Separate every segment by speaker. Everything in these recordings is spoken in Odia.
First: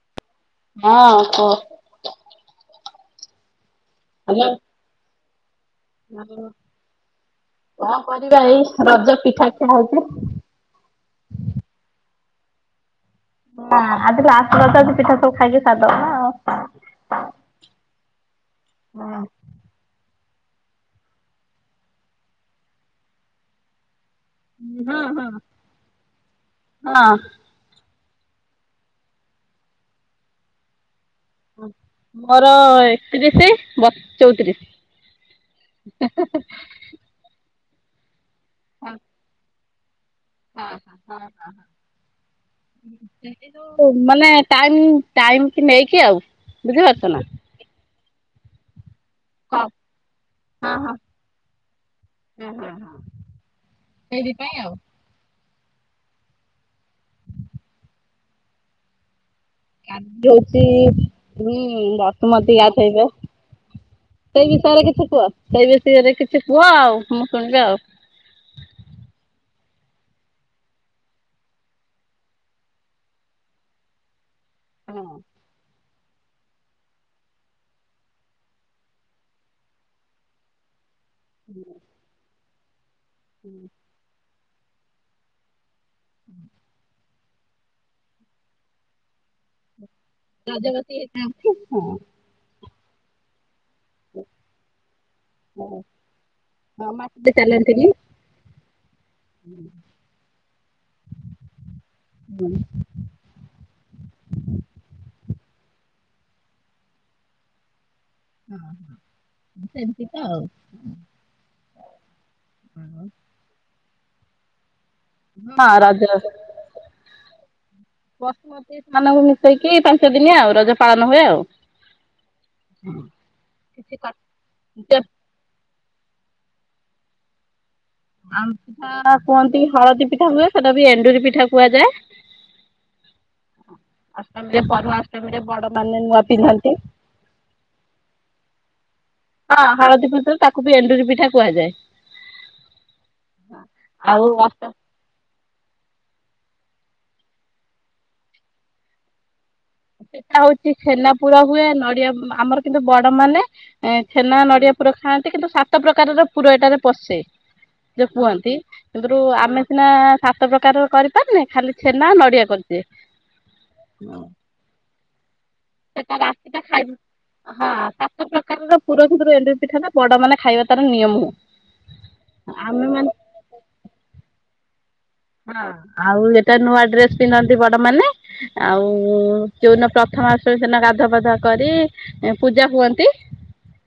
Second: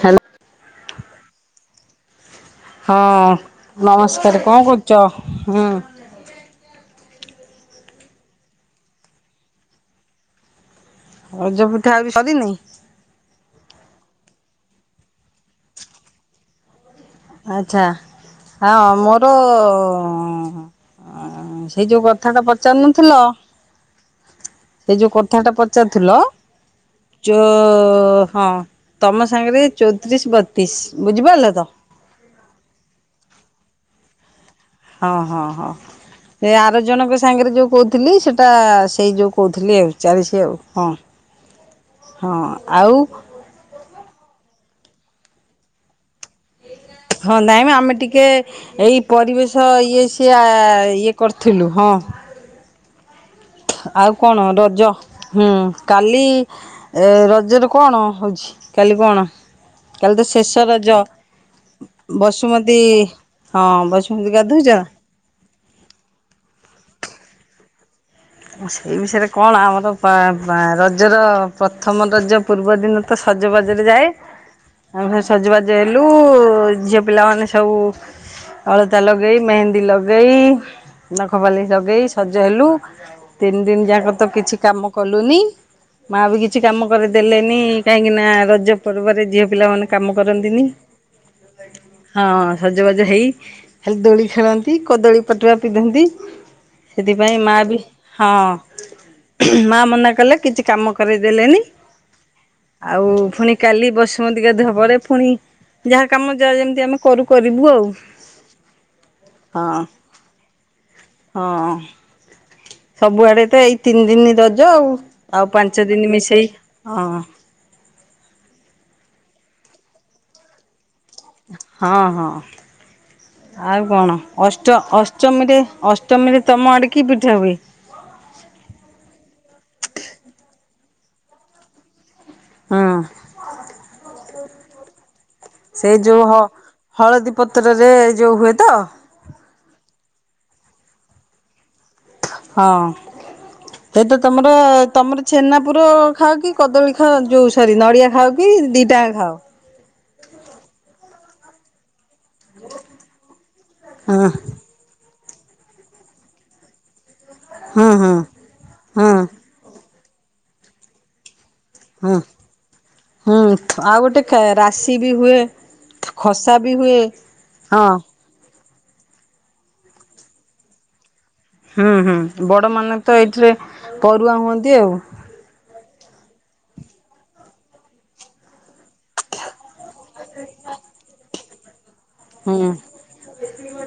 Speaker 1: ଖାନ୍
Speaker 2: ହଁ କ
Speaker 1: ହଁ ନମସ୍କାର କଣ କରୁଚ
Speaker 2: [inaudible] କଣ କରିବା ଏଇ ରଜ ପିଠା ଖିଆ ହଉଥିଲା।
Speaker 1: ରଜ ପିଠା ଆଉ ବି ସରିନି।
Speaker 2: ଆ ଆଜି ଲାଷ୍ଟ ରଜ ଅଛି ପିଠା ସବୁ ଖାଇକି ସାରିଦବ ନା ଆଉ।
Speaker 1: ଆଚ୍ଛା ହଁ ମୋର ଓହୋ ସେଇ ଯୋଉ କଥା ଟା ପଚାରୁନଥିଲ ସେ
Speaker 2: ହଁ
Speaker 1: ଯୋଉ
Speaker 2: ହଁ
Speaker 1: କଥା ଟା ପଚାରୁଥିଲ
Speaker 2: ହଁ
Speaker 1: ଯୋ ଓ ହଁ ତମ ସାଙ୍ଗରେ ଚଉତିରିଶ ବତିଶ ବୁଝିପାରିଲ ତ।
Speaker 2: ମୋର ଏକତିରିଶ କେତେ ବଶ ଚଉତିରିଶ।
Speaker 1: ହଁ ହଁ ହଁ ସେ ଆର ଜଣଙ୍କ ସାଙ୍ଗରେ ଯୋଉ କହୁଥିଲି ସେଠୁ ଟା
Speaker 2: ହଁ
Speaker 1: ସେଇ ଯୋଉ କହୁ ଥିଲି ଆଉ। ଚାଳିଶ ଆଉ
Speaker 2: [inaudible]
Speaker 1: ହଁ। ହଁ ଆଉ
Speaker 2: ସେଇ ଯୋଉ ମାନେ ଟାଇମ ଟାଇମ କି ନେଇକି ଆଉ। ବୁଝିପାରୁଛ ନା।
Speaker 1: ହଁ ନାଇଁ ମ ଆମେ ଟିକେ କିଏ ଏଇ ପରିବେଶ ଇଏ ସି ଇଏ କରିଥିଲୁ ହଁ। ଆଉ କଣ ରଜ ହୁଁ କାଲି ରଜରେ କଣ ହଉଛି କାଲି କଣ? କାଲି ତ ଶେଷ
Speaker 2: ହଉଛି
Speaker 1: ରଜ
Speaker 2: ହଁ ବସୁମତୀ ଗାଧେଇବେ
Speaker 1: ହଁ ବସୁମତୀ
Speaker 2: ସେଇ
Speaker 1: ଗାଧଉଛ?
Speaker 2: ବିଷୟରେ କିଛି କୁହ ସେଇ ବିଷୟରେ କିଛି କୁହ ଆଉ ମୁଁ ଶୁଣିବି ଆଉ।
Speaker 1: ସେଇ ବିଷୟରେ କଣ ଆମର ରଜର ପ୍ରଥମ ରଜ ପୂର୍ବ ଦିନ ତ ସଜବାଜରେ ଯାଏ।
Speaker 2: ହଁ
Speaker 1: ଆଉ ସଜବାଜେ ଝିଅ ପିଲାମାନେ ସବୁ ଅଳତା ଲଗେଇ ମେହେନ୍ଦୀ ଲଗେଇ ନଖପାଲିସ୍ ଲଗେଇ ସଜ ସଜ ହେଲୁ। ତିନି ଦିନ ଯାକ ତ କିଛି କାମ କଲୁନି ମା ବି କିଛି କାମ କରେଇ ଦେଲେନି କାହିଁକି ନା ରଜ ପର୍ବରେ ଝିଅ ପିଲାମାନଙ୍କୁ
Speaker 2: ରଜବତୀ ହେଇଥାନ୍ତି ହଁ।
Speaker 1: ସଜବାଜ ହେଇ ଖାଲି ଦୋଳି ଖେଳନ୍ତି କଦଳୀ ପଟୁଆ ପିନ୍ଧନ୍ତି
Speaker 2: ହଁ ମାଟିରେ
Speaker 1: ସେଥିପାଇଁ ମାଆ ବି
Speaker 2: ଚାଲନ୍ତିନି।
Speaker 1: ହଁ। ମା ମନା କଲେ କିଛି କାମ କରେଇଦେଲେନି ଆଉ ପୁଣି କାଲି ବସୁମତୀ ଗାଧୁଆ ପରେ ପୁଣି ଯାହା କାମ ଯାହା ଯେମିତି ଆମେ କରୁ କରିବୁ ଆଉ।
Speaker 2: ହଁ ସେମିତି ତ ଆଉ।
Speaker 1: ହଁ। ସବୁଆଡେ ତ ଏଇ ତିନ୍‌ ଦିନି ରଜ ଆଉ। ଆଉ
Speaker 2: ହଁ
Speaker 1: ପାଞ୍ଚ
Speaker 2: ରଜ
Speaker 1: ଦିନ୍‌ ମିଶେଇ ହଁ। [inaudible]
Speaker 2: [unintelligible] ମିଶେଇକି ପାଞ୍ଚ ଦିନିଆ ଆଉ ରଜ। ପାଳନ ହୁଏ ଆଉ।
Speaker 1: ହଁ ହଁ ଆଉ
Speaker 2: କିଛି କ
Speaker 1: କଣ ଅଷ୍ଟ
Speaker 2: ପିଠା
Speaker 1: ଅଷ୍ଟମୀରେ ଅଷ୍ଟମୀରେ ତମ ଆଡ଼େ କି ପିଠା ହୁଏ?
Speaker 2: ଆମ୍ [inaudible] ପିଠା କୁହନ୍ତି ହଳଦୀ ପିଠା ହୁଏ ସେଟା ବି ଏଣ୍ଡୁରି ପିଠା କୁହାଯାଏ।
Speaker 1: ହଁ
Speaker 2: ଅଷ୍ଟମୀରେ ପରୁଆଁ ଅଷ୍ଟମୀରେ ବଡ
Speaker 1: ସେ
Speaker 2: ମାନେ ନୂଆ
Speaker 1: ଯୋଉ ହ
Speaker 2: ପିନ୍ଧନ୍ତି
Speaker 1: ହଳଦୀ ପତ୍ର ରେ ଯଉ ହୁଏ ତ?
Speaker 2: ହଁ ହଳଦୀ ପତର ତାକୁ ବି ଏଣ୍ଡୁରି ପିଠା କୁହାଯାଏ।
Speaker 1: ହଁ ଥେଇତ
Speaker 2: ଆଉ
Speaker 1: ତମର ତମର ଛେନା ପୁର ଖାଅ କି କଦଳୀ ଖାଅ ଯୋଉ ସରି ନଡ଼ିଆ ଖାଅ କି ଦିଟା ଯାକ ଖାଅ?
Speaker 2: ସେଟା ହଉଛି ଛେନା ପୁର ହୁଏ ନଡ଼ିଆ ମା। ଆମର କିନ୍ତୁ ବଡ ମାନେ
Speaker 1: ହଁ
Speaker 2: ଛେନା, ନଡିଆ ପୁର ଖାଆନ୍ କିନ୍ତୁ ସାତ ପ୍ରକାରର ପୁର ଏଟାରେ ପଶେ।
Speaker 1: ହଁ
Speaker 2: ଯଉ
Speaker 1: ହଁ
Speaker 2: କୁହନ୍ତି
Speaker 1: ହଁ
Speaker 2: ସେଥିରୁ ଆମେ ସିନା ସାତ ପ୍ରକାରର କରିପାରୁନେ? ଖାଲି ଛେନା
Speaker 1: ହଁ
Speaker 2: ନଡ଼ିଆ କରିଚେ ହୁଁ।
Speaker 1: ଶି ବି ହୁଏ।
Speaker 2: ସେଇଟା
Speaker 1: ଖସା
Speaker 2: ରାଶିଟା
Speaker 1: ବି
Speaker 2: ଖାଇବୁ
Speaker 1: ହୁଏ
Speaker 2: ହଁ ସାତ ପ୍ରକାରର। ପୁର ଭିତରୁ ଏଣ୍ଡୁରି ପିଠାଟା ବଡମାନେ ଖାଇବା ତାର ନିୟମ।
Speaker 1: ହୁଁ ହୁଁ
Speaker 2: ଆମେ
Speaker 1: ବଡମାନେ
Speaker 2: ମାନେ
Speaker 1: ତ ଏଇଥିରେ ପରୁଆଁ ହୁଅନ୍ତି। [unintelligible]
Speaker 2: ହଁ ଆଉ ଏଟା ନୂଆ ଡ୍ରେସ୍ ପିନ୍ଧନ୍ତି ବଡ ମାନେ। ଆଉଉଉ ଯଉ ଦିନ ପ୍ରଥମା ଅଷ୍ଟମୀ ସେ ଦିନ ଗାଧୁଆପାଧୁଆ। କରି
Speaker 1: ହୁଁ
Speaker 2: ପୂଜା ହୁଅନ୍ତି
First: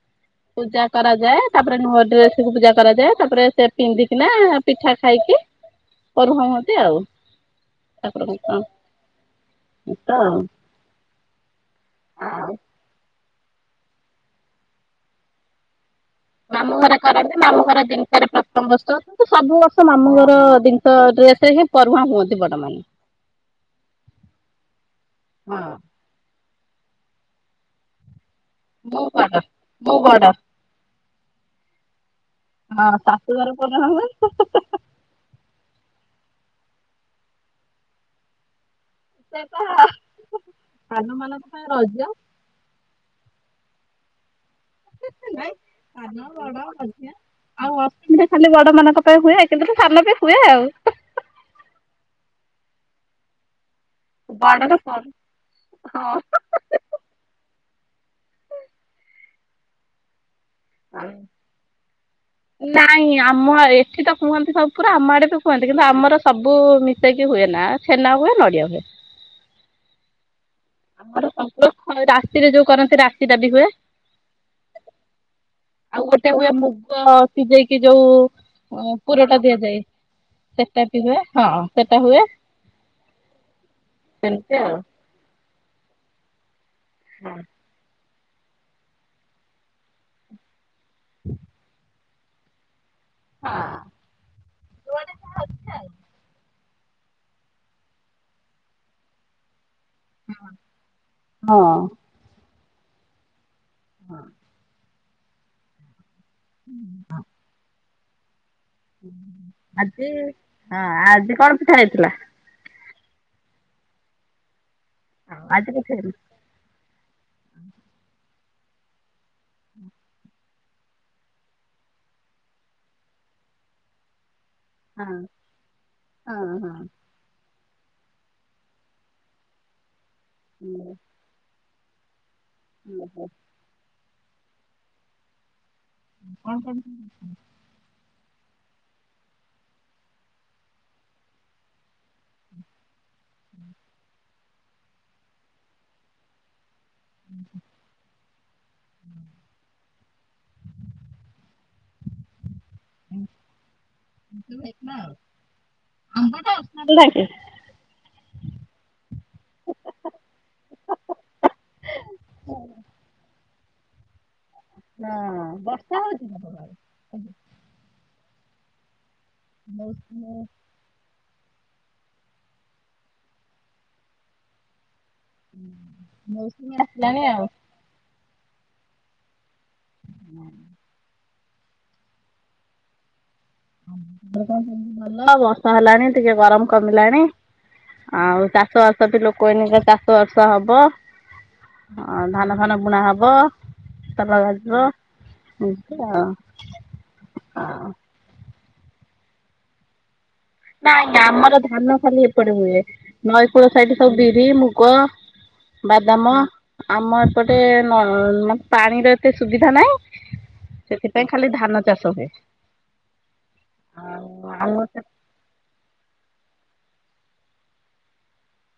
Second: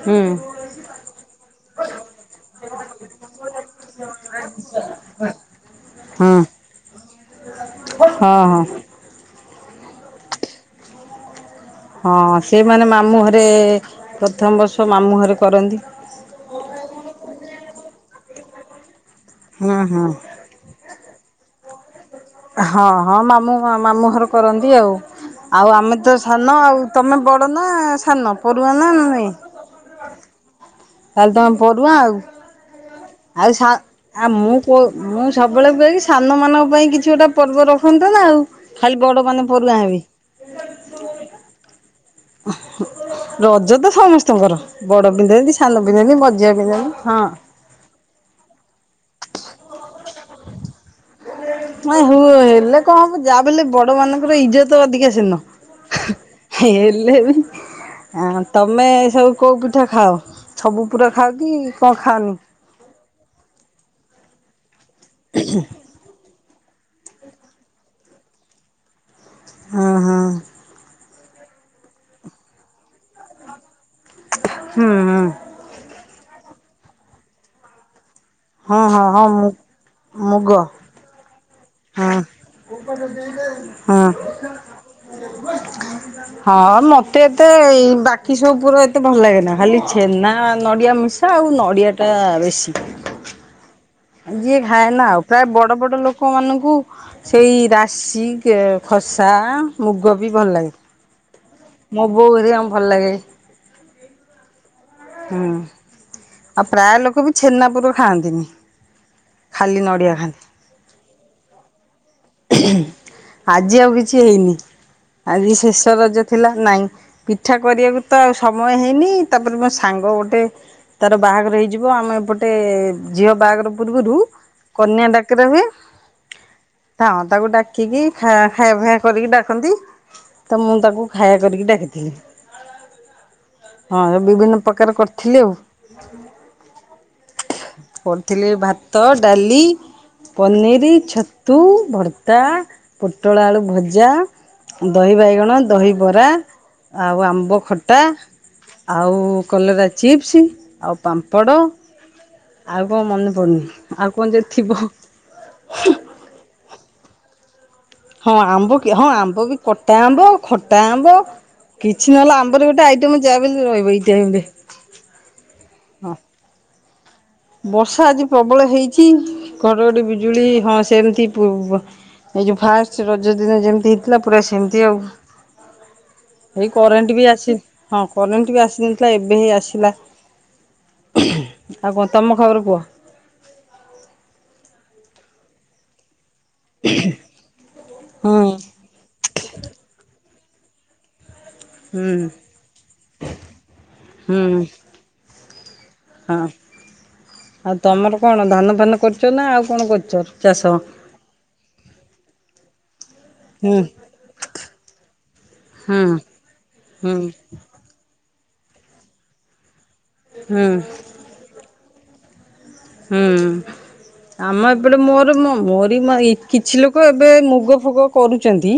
Speaker 1: ହୁଁ
Speaker 2: ପୂଜା କରାଯାଏ ତାପରେ ନୂଆ ଡ୍ରେସକୁ ପୂଜା କରାଯାଏ ତାପରେ ସେ ପିନ୍ଧିକିନା ପିଠା ଖାଇକି।
Speaker 1: ହୁଁ
Speaker 2: ପରୁହାଁ‌‌ ହୁଅନ୍ତି
Speaker 1: ହଁ
Speaker 2: ଆଉ
Speaker 1: ହଁ।
Speaker 2: [inaudible] [unintelligible]
Speaker 1: ହଁ
Speaker 2: ଆଉ
Speaker 1: ସେଇ ମାନେ ମାମୁଁ ଘ ରେ ପ୍ରଥମ ବର୍ଷ ମାମୁଁ ଘରେ କରନ୍ତି।
Speaker 2: ମାମଁ ଘରେ କରନ୍ତି ମାମୁଁ ଘର ଜିନିଷରେ ପ୍ର [unintelligible] ସବୁ
Speaker 1: ହୁଁ
Speaker 2: ବର୍ଷ
Speaker 1: ହୁଁ
Speaker 2: ମାମୁଁ ଘର ଜିନିଷ ଡ୍ରେସରେ [unintelligible]
Speaker 1: ହଁ ହଁ ମାମୁଁ ମାମୁଁ ଘର କରନ୍ତି ଆଉ,
Speaker 2: ହଁ
Speaker 1: ଆଉ ଆମେ ତ ସାନ ଆଉ ତମେ ବଡ଼ ନା ସାନ? ପରୁଆ ନା
Speaker 2: ମୁଁ ବଡ଼ ମୁଁ ବଡ।
Speaker 1: ତାହଲେ ତମେ ପୋରୁହାଁ ଆଉ,
Speaker 2: ହଁ ଶାଶୁଘର
Speaker 1: ଆଉ ସା
Speaker 2: ପରୁହାଁ ହୁଅନ୍ତି
Speaker 1: ଆଉ ମୁଁ କୋ ମୁଁ ସବୁବେଳ ପାଇଁ ସାନ ମାନଙ୍କ ପାଇଁ କିଛି ଗୋଟେ ପର୍ବ ରଖନ୍ତେନା ଆଉ ଖାଲି ବଡ
Speaker 2: ସେ
Speaker 1: ମାନେ
Speaker 2: ତ
Speaker 1: ପରୁଆ ହେବେ।
Speaker 2: ସାନ ମାନଙ୍କ ପାଇଁ ରଜ
Speaker 1: ରଜ ତ ସମସ୍ତ ମଝିଆ ପିନ୍ଧନ୍ତି ହଁ।
Speaker 2: ଆଉ ଅଷ୍ଟମି ଟା ଖାଲି ବଡ ମାନଙ୍କ ପାଇଁ ହୁଏ କିନ୍ତୁ ତ ସାନ ବି ହୁଏ ଆଉ
Speaker 1: ହଁ ହୁଏ ହେଲେ କଣ ହବ ଯାହା ବି ହେଲେ ବ ବଡ଼ ମାନଙ୍କର
Speaker 2: ବଡର
Speaker 1: ଇଜ୍ଜତ ଅଧିକା
Speaker 2: ହଁ
Speaker 1: ସେଦିନ ହେଲେ ବି ଅ ତମେ ସବୁ କୋଉ ପିଠା ଖାଅ ସବୁ ପୁରା ଖାଅ କି କଣ ଖାଅନି?
Speaker 2: ନାଇଁ ଆମ ଏଠି ତ କୁହନ୍ତି ସବୁ ପୁରା ଆମ ଆଡେ ବି କୁହନ୍ତି କିନ୍ତୁ ଆମର ସବୁ ମିଶେଇକି ହୁଏ ନା ଛେନା ହୁଏ ନଡିଆ ହୁଏ
Speaker 1: ହଁ ହଁ।
Speaker 2: ଆମର ସବୁ ରାସି ରେ ଯୋଉ କରନ୍ତି ରାସୀ ଟା ବି ହୁଏ।
Speaker 1: ହୁଁ ହୁଁ
Speaker 2: ଆଉ ଗୋଟେ ହୁଏ ମୁଗ ଗ ସିଝେଇକି
Speaker 1: ହଁ
Speaker 2: ଯୋଉ
Speaker 1: ହଁ ହଁ
Speaker 2: ପୁରଟା
Speaker 1: ମୁଁ
Speaker 2: ଦିଆଯାଏ
Speaker 1: ମୁଗ
Speaker 2: ସେଟା ବି ହୁଏ ହଁ ସେଟା
Speaker 1: ହଁ
Speaker 2: ହୁଏ।
Speaker 1: ହଁ। [unintelligible] ହଁ ମତେ ଏତେ ଇ ବା ଟିକି ସବୁ ପୁର ଏତେ ଭଲ ଲାଗେ ନା ଖାଲି ଛେନା ନଡିଆ ମିଶା ଆଉ ନଡିଆ ଟା ବେଶୀ
Speaker 2: ହଁ।
Speaker 1: ଯିଏ ଖାଏ ନା ଆଉ ପ୍ରାୟ ବଡ ବଡ ଲୋକମାନାନଙ୍କୁ ସେଇ ରାଶି କିଏ ଖସା ମୁଗ ବି ଭଲ ଲାଗେ
Speaker 2: ହଁ।
Speaker 1: ମୋ ବୋଉ ଘରିଆଙ୍କୁ ଭଲ ଲାଗେ
Speaker 2: ହଁ
Speaker 1: ହୁଁ। ଆଉ ପ୍ରାୟ ଲୋକ ବି ଛେନାପୁର ଖାଆନ୍ତି ନି।
Speaker 2: ଆଜି ହଁ ଆଜି କଣ ପିଠା ହେଇଥିଲା?
Speaker 1: ଆଜି ଆଉ କିଛି ହେଇନି। ଆଜି ଶେଷ
Speaker 2: କିଛି ହେଇନି।
Speaker 1: ରଜ ଥିଲା ନାଇଁ। ପିଠା କରିବାକୁ ତ ଆଉ ସମୟ ହେଇନି ତାପରେ ମୋ ସାଙ୍ଗ ଗୋଟେ ତାର ବାହାଘର ହେଇଯିବ ଆମେ ଏପଟେ ଝିଅ ବାହାଘର ପୂର୍ବରୁ କନ୍ୟା
Speaker 2: ହଁ
Speaker 1: ଡାକିରା ହୁଏ ହଁ ତାକୁ ଡା କି କି ଖା-ଖାଇବା ପିବା କରିକି ଡାକନ୍ତି। ତ ମୁଁ ତାକୁ ଖାଇବା କରିକି ଡାକିି ଥିନି। [inaudible]
Speaker 2: ଉଁ ହୁଁ। [inaudible]
Speaker 1: ହଁ ବିଭିନ୍ନ ପ୍ରକାର କରିଥିଲି ଆଉ।
Speaker 2: କଣ କଣ?
Speaker 1: ଥିଲେ ଭାତ ଡାଲି ପନିର ଛତୁ ଭର୍ତ୍ତା ପୋଟଳ ଆଳୁ ଭଜା। ଦହି ବାଇଗଣ ଦହି ବରା ଆଉ ଆମ୍ବ ଖଟା ଆଉ କଲରା ଚିପ୍ସ ଆଉ କଣ ମନେ ପଡୁନି ଆଉ କଣ ଯଦି ଥିବ?
Speaker 2: ହେଲା କି?
Speaker 1: ହଁ ଆମ୍ବ କି ହଁ ଆମ୍ବ ବି କଟା ଆମ୍ବ ଖଟା ଆମ୍ବ କିଛି ନହେଲେ ଆମ୍ବରେ ଗୋଟେ ଆଇଟମ ଯାହା ରହିବ ଏଇ ଟାଇମ୍ ରେ।
Speaker 2: ହୁଁ ବର୍ଷା
Speaker 1: ହଁ
Speaker 2: ହଉଛି? [inaudible]
Speaker 1: ବର୍ଷା ଆଜି ପ୍ରବଳ ହେଇଛି। ଚି ଘଡ଼ଘଡ଼ି ବିଜୁଳି
Speaker 2: ମୌସୁମୀ
Speaker 1: ହଁ ସେମିତି। ଏଇ ଯୋଉ ଫାଷ୍ଟ ରଜ ଦିନ ଯେମତି ହେଇଥିଲା ପୁରା ସେମିତି ଆଉ। ଏଇ
Speaker 2: ମୌସୁମୀ
Speaker 1: କରେଣ୍ଟ
Speaker 2: ଆସିଲାଣି
Speaker 1: ବି
Speaker 2: ଆଉ।
Speaker 1: ଅସି ହଁ। କରେଣ୍ଟ ବି ଆସିନଥିଲା ଏବେ ହିଁ ଆସି ଥିଲା। ଆଉ କ ତମ ଖବର କୁହ?
Speaker 2: ର କଣ ସେମିତି ଭଲ ବର୍ଷା ହେଲାଣି। ଟିକେ ଗରମ କମିଲାଣି ଆଉ
Speaker 1: ହୁଁ
Speaker 2: ଚାଷ ବାସ ବି ଲୋକ କୋଇ ଏଇନେକେ ଚାଷ ବାସ ହବ।
Speaker 1: ହୁଁ
Speaker 2: ହଉ ଧାନ ଫାନ ବୁଣା ହବ ତାବା
Speaker 1: ହୁଁ
Speaker 2: ହବ ଏମିତି ଆଉ
Speaker 1: ହଁ
Speaker 2: ଆଉ
Speaker 1: ତମର କଣ ଧାନ କରୁଛ ନା ଆଉ କଣ କରୁଛ।
Speaker 2: ନା ନା ଆମର ଧାନ ଖାଲି ଏପଟେ ହୁଏ ନଈକୂଳ
Speaker 1: ହୁଁ
Speaker 2: ସାଇଟ ସବୁ ବିରି ମୁଗ
Speaker 1: ହୁଁ
Speaker 2: ବାଦାମ
Speaker 1: ହୁଁ
Speaker 2: ଆମ ଏପଟେ ନ ନ ପାଣିର ଏତେ ସୁବିଧା ନାହିଁ
Speaker 1: ହୁଁ
Speaker 2: ସେଥିପାଇଁ ଖାଲି ଧାନ ଚାଷ ସ ହୁଏ।
Speaker 1: ହୁଁ ଆମ ଏପଟେ ମୋର ମୋ ମୋରି କିଛି ଲୋକ ଏବେ ମୁଗ ଫୁଗ କରୁଛନ୍ତି।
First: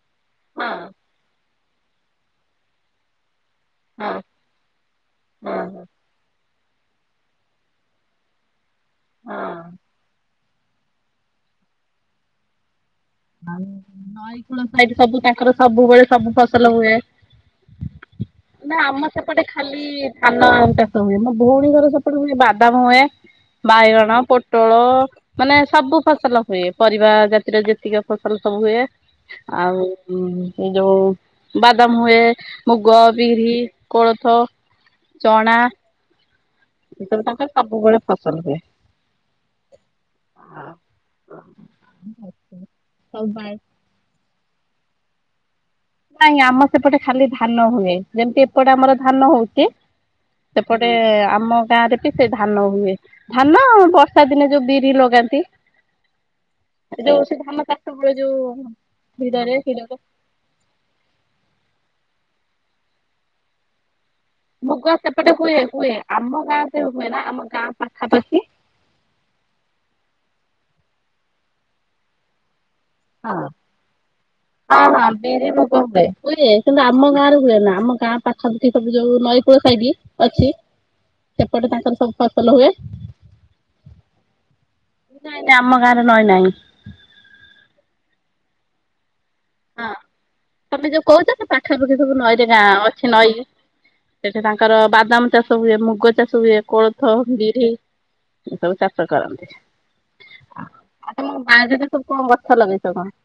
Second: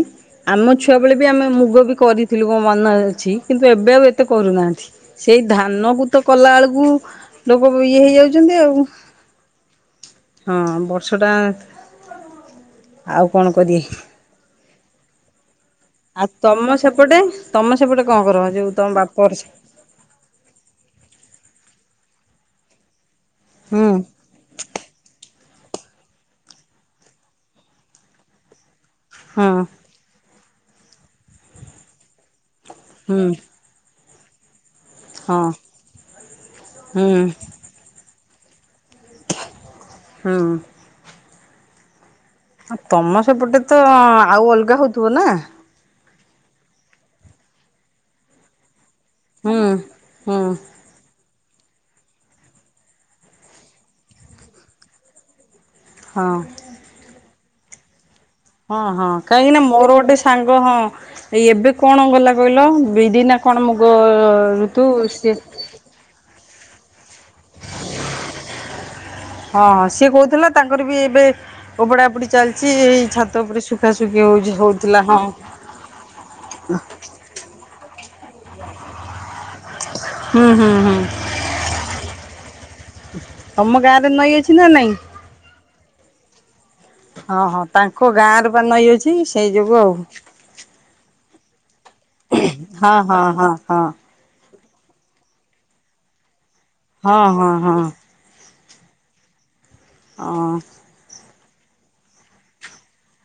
Speaker 1: ଆମ ଛୁଆ ବେଳେ ବି ଆମେ ମୁଗ ମୁଗ ବି କରିଥିଲୁ କଣ ମନ ଅଛି କିନ୍ତୁ ଏବେ ଆଉ ଏତେ କରୁନାହାନ୍ତି ସେଇ ଧାନକୁ ତ କଲାବେେଳକୁ କୁ ଲୋକ ଇଏ ହେଇଯାଉଛନ୍ତି ଆଉ।
Speaker 2: ହଁ
Speaker 1: ହଁ ବର୍ଷ ଟା
Speaker 2: ନଈକୂଳ ସାଇଠ ସବୁ ତାଙ୍କର ସବୁବେଳେ
Speaker 1: ଆଉ
Speaker 2: ସବୁ
Speaker 1: ତମ
Speaker 2: ଫସଲ ହୁଏ
Speaker 1: ସେପଟେ ତମ ସେପଟେ କଣ କର ଯୋଉ
Speaker 2: ନା
Speaker 1: ତମ
Speaker 2: ଆମ
Speaker 1: ବାପଘର
Speaker 2: ସେପଟେ
Speaker 1: ସେ
Speaker 2: ଖାଲି ଧାନ ଚାଷ ହୁଏ ମୋ ଭଉଣୀ ଘର। ପଟେ ବାଦାମ ହୁଏ।
Speaker 1: ହୁଁ
Speaker 2: ବାଇଗଣ ପୋଟଳ ମାନେ ସବୁ ଫସଲ ହୁଏ ପରିବା ଜାତିର ଯେତିକି ଫସଲ ସବୁ ହୁଏ।
Speaker 1: ହଁ
Speaker 2: ଆଉ ଏଇ ଯୋଉ ବାଦାମ ହୁଏ ମୁଗ
Speaker 1: ହୁଁ
Speaker 2: ବିରି କୋଳଥ
Speaker 1: ହଁ
Speaker 2: ଚଣା
Speaker 1: ହୁଁ
Speaker 2: ସେତବେଳେ ତାଙ୍କର ସବୁବେଳେ ଫସଲ ହୁଏ।
Speaker 1: ହୁଁ।
Speaker 2: ହ
Speaker 1: ତମ ସେପଟେ ତ ଆଉ ଅଲଗା ହଉଥିବ ନା
Speaker 2: ନାଇଁ ଆମର ସେପଟେ ଖାଲି ଧାନ ହୁଏ ଯେମିତି ଏପଟେ ଆମର ଧାନ
Speaker 1: ହୁଁ
Speaker 2: ହଉଚେ
Speaker 1: ହୁଁ।
Speaker 2: ସେପଟେ ଆମ ଗାଁ ରେ ବି ସେ ଧାନ ହୁଏ ଧାନ ବର୍ଷା ଦିନେ ଯୋଉ ବିରି ଲଗାନ୍ତି
Speaker 1: ହଁ
Speaker 2: ଯୋଉ ଧାନ ଚାଷ ହୁଏ ଯୋଉ
Speaker 1: ହଁ ହଁ କାହିଁକି
Speaker 2: ଭିଡରେ
Speaker 1: ନା
Speaker 2: ହିଡରେ
Speaker 1: ମୋର ଗୋଟେ ସାଙ୍ଗ ହଁ। ଏଇ ଏବେ କଣ ଗଲା କହିଲ ବିରି ନା କଣ ମୁଗ ଋତୁ
Speaker 2: ମୁଗ
Speaker 1: ସିଏ
Speaker 2: ସେପଟେ ହୁଏ ହୁଏ ଆମ ଗାଁ ସେ ହୁଏ ନା ଆମ ଗାଁ ପାଖାପାଖି।
Speaker 1: ହଁ ସିଏ କହୁଥିଲା ତାଙ୍କର ବି ଏବେ ଓପଡ଼ା ଉପୁଡ଼ି ଚାଲିଛି। ଏଇ ଛାତ ଉପରେ ଶୁଖାଶୁଖି ହଉଛି ହଉଥିଲା ହଁ
Speaker 2: ହଁବିରି ମୁଗ ହୁଏ ହୁଏ କିନ୍ତୁ ଆମ ଗାଁରେ ହୁଏନା ଆମ ଗାଁ ପାଖରେ ପାଖାପାଖି ସବୁ ଯୋଉ ନଈକୂଳ ଖାଇଦିଏ।
Speaker 1: ହଁ ହଁ ହଁ,
Speaker 2: ସବୁ ଫସଲ ହୁଏ।
Speaker 1: ତମ ଗାଁରେ ନଈ ଅଛି ନା ନାଇଁ?
Speaker 2: ନାଇଁ ନାଇଁ ଆମ ଗାଁରେ ନଈ ନାହିଁ।
Speaker 1: ଆମର କଣ ନଈ ଅଛି? ସେଇ ଯୋଗୁ
Speaker 2: ହଁ
Speaker 1: ଆଉ
Speaker 2: ତମେ ଯୋଉ କହୁଛ ସେ ପାଖାପାଖି ସବୁ ନଈରେ ଗାଁ
Speaker 1: ହଁ
Speaker 2: ଅଛି
Speaker 1: ହଁ
Speaker 2: ନଈ
Speaker 1: ହଁ ହଁ।
Speaker 2: ସେଠି ତାଙ୍କ। ତାଙ୍କର ବାଦାମ ଚାଷ ହୁଏ ମୁଗ ଚାଷ ହୁଏ। କୋଳଥ
Speaker 1: ହଁ ହଁ
Speaker 2: ବିରି।
Speaker 1: ହଁ
Speaker 2: ଏ ସବୁ ଚାଷ କରନ୍ତି। ଆଉ
Speaker 1: ହଁ
Speaker 2: ତମ ବାରିରେ ସବୁ କଣ ଗଛ ଲଗେଇଛ କଣ?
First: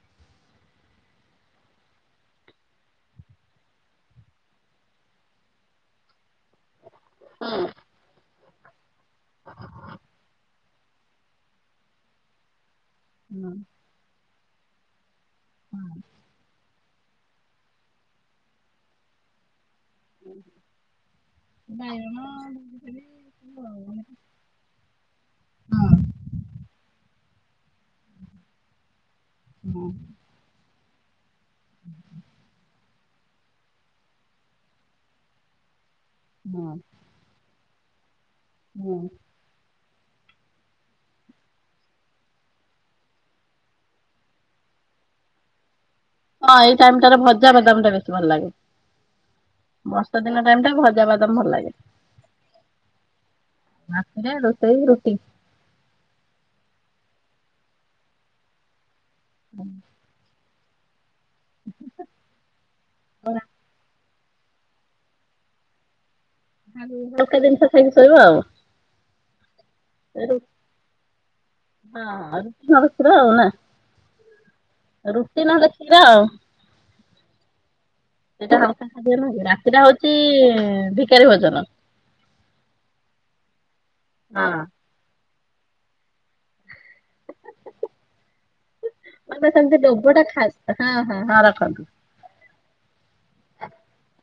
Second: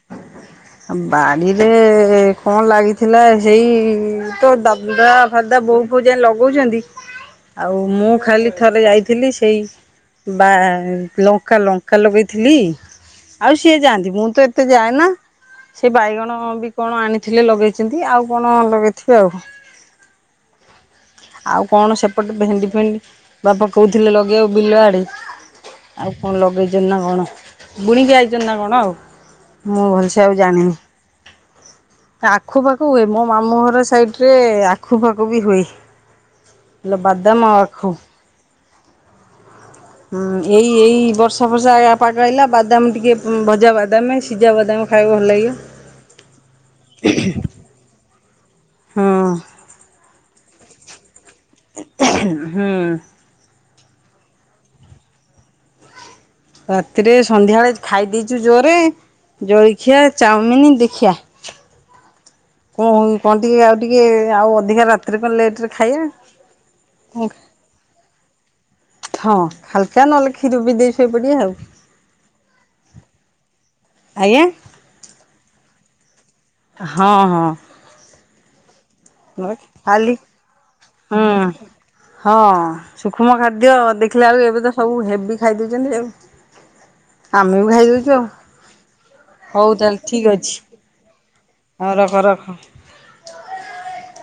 Speaker 1: ବାଡ଼ିରେ କଣ ଲାଗିଥିଲା ସେଇ ତ ଦାଦା ଫାଦା ବୋଉ ଫୋଉ ଯାଇଁ ଲଗଉଛନ୍ତି। ଆଉ ମୁଁ ଖାଲି। ଥରେ ଯାଇ। ଥିଲି ସେଇ ବା। ଲଙ୍କା ଲଙ୍କା ଲଗେଇଥିଲି। ଆଉ ସିଏ ଯାଆନ୍ତି ମୁଁ ତ। ଯାଏନା ସେ ବାଇଗଣ ବି। କଣ ଆଣିଥିଲେ ଲଗେଇଛନ୍ତି ଆଉ କଣ ଲଗେଇଥିବେ ଆଉ। ଆଉ କଣ
Speaker 2: ବାଇଗଣ
Speaker 1: ସେପଟେ ଭେଣ୍ଡି ଫେଣ୍ଡି ବାପା
Speaker 2: ହଁ
Speaker 1: କହୁଥିଲେ ଲଗେଇବାକୁ ବିଲ ଆଡେ।
Speaker 2: ହଁ
Speaker 1: ଆଉ କଣ ଲଗେଇଛନ୍ତି ନା କଣ? ବୁଣିକି ଆଇଚନ୍ତି ନା କଣ ଆଉ। ମୁଁ ଭଲସେ ଆଉ ଜାଣିନି। ଆଖୁ ପାଖ ହୁଏ, ମୋ ମାମୁଁ ଘର ସାଇଡରେ ଆଖୁ ପାାଖୁ ବି ହୁଏ। ଲ ବାଦାମ। ହଉ।
Speaker 2: ହୁଁ।
Speaker 1: ହୁଁ ଏଇ ଏଇ ବର୍ଷା ଫର୍ଷା ୟା ପାଗ ଆଇଲା ବାଦାମ ଟିକେ ମ ଭଜା ବାଦାମ। ସିଜ୍ଜା ବାଦାମ ଖାଇବ ଭଲ ଲାଗିବ।
Speaker 2: ହଁ ଏଇ ଟାଇମ ଟାରେ ଭଜା ବାଦାମଟା ବେଶ ଭଲ ଲାଗେ।
Speaker 1: ହଁ
Speaker 2: [inaudible] ମଟନ୍। ଏଇନା ଟାଇମଟା ଭଜା ବାଦ୍
Speaker 1: ଉହୁ ହୁଁ।
Speaker 2: ରାତିରେ ରୋସେଇ ରୁଟି।
Speaker 1: ରାତିରେ ସନ୍ଧ୍ୟାବେଳେ ଖାଇ ଦେଇଛୁ ଜୋରେ। ଜଳଖିଆ ଚାଉମିନି। ଦେଖିଆ। [inaudible] କଣ ହ କଣ ଟିକେ ଆଉ ଟିକେ ଆଉ ଅଧିକା ରାତିରେ ବା ଲେଟରେ ଖାଇଆ।
Speaker 2: ହାଲୁକା ଜିନିଷ ଖାଇକି ଶୋଇବ ଆଉ।
Speaker 1: ହଁ। ହାଲକା
Speaker 2: ଏ
Speaker 1: ନହେଲେ
Speaker 2: ରୁଟ୍,
Speaker 1: କ୍ଷୀର ପିଇ ଦେଇ ଶୋଇପଡ଼ିବା ଆଉ
Speaker 2: ହଁ-ହଁ ରୁଟି ନହେଲେ କ୍ଷୀର ଆଉ ନା,
Speaker 1: ଆଜ୍ଞା
Speaker 2: ରୁଟି ନହେଲେ କ୍ଷୀର।
Speaker 1: ହଁ ହଁ।
Speaker 2: ସେଟା
Speaker 1: ଖାଲି
Speaker 2: ଭିକାରୀ ଭୋଜନ।
Speaker 1: ହୁଁ-ହଁ ସୁକ୍ଷ୍ମ ଖାଦ୍ୟ ଦେଖିଲାଳୁ
Speaker 2: ହଁ
Speaker 1: ଏବେ ତ ସବୁ ହେବି ଖାଇ ଦଉଛନ୍ତି ଆଉ। ଆମେ ବି ଖାଇଦଉଛୁ ଆଉ,
Speaker 2: ମାନେ
Speaker 1: ହଉ
Speaker 2: ସେମିତି
Speaker 1: ତାହେଲେ
Speaker 2: ଲୋଭ ଟା
Speaker 1: ଠିକ୍
Speaker 2: ଖାସ
Speaker 1: ଅଛି।
Speaker 2: ହଁ ହଁ ହଁ ରଖନ୍ତୁ।
Speaker 1: ହ ରଖ ରଖ। ହଁ।
Speaker 2: [inaudible]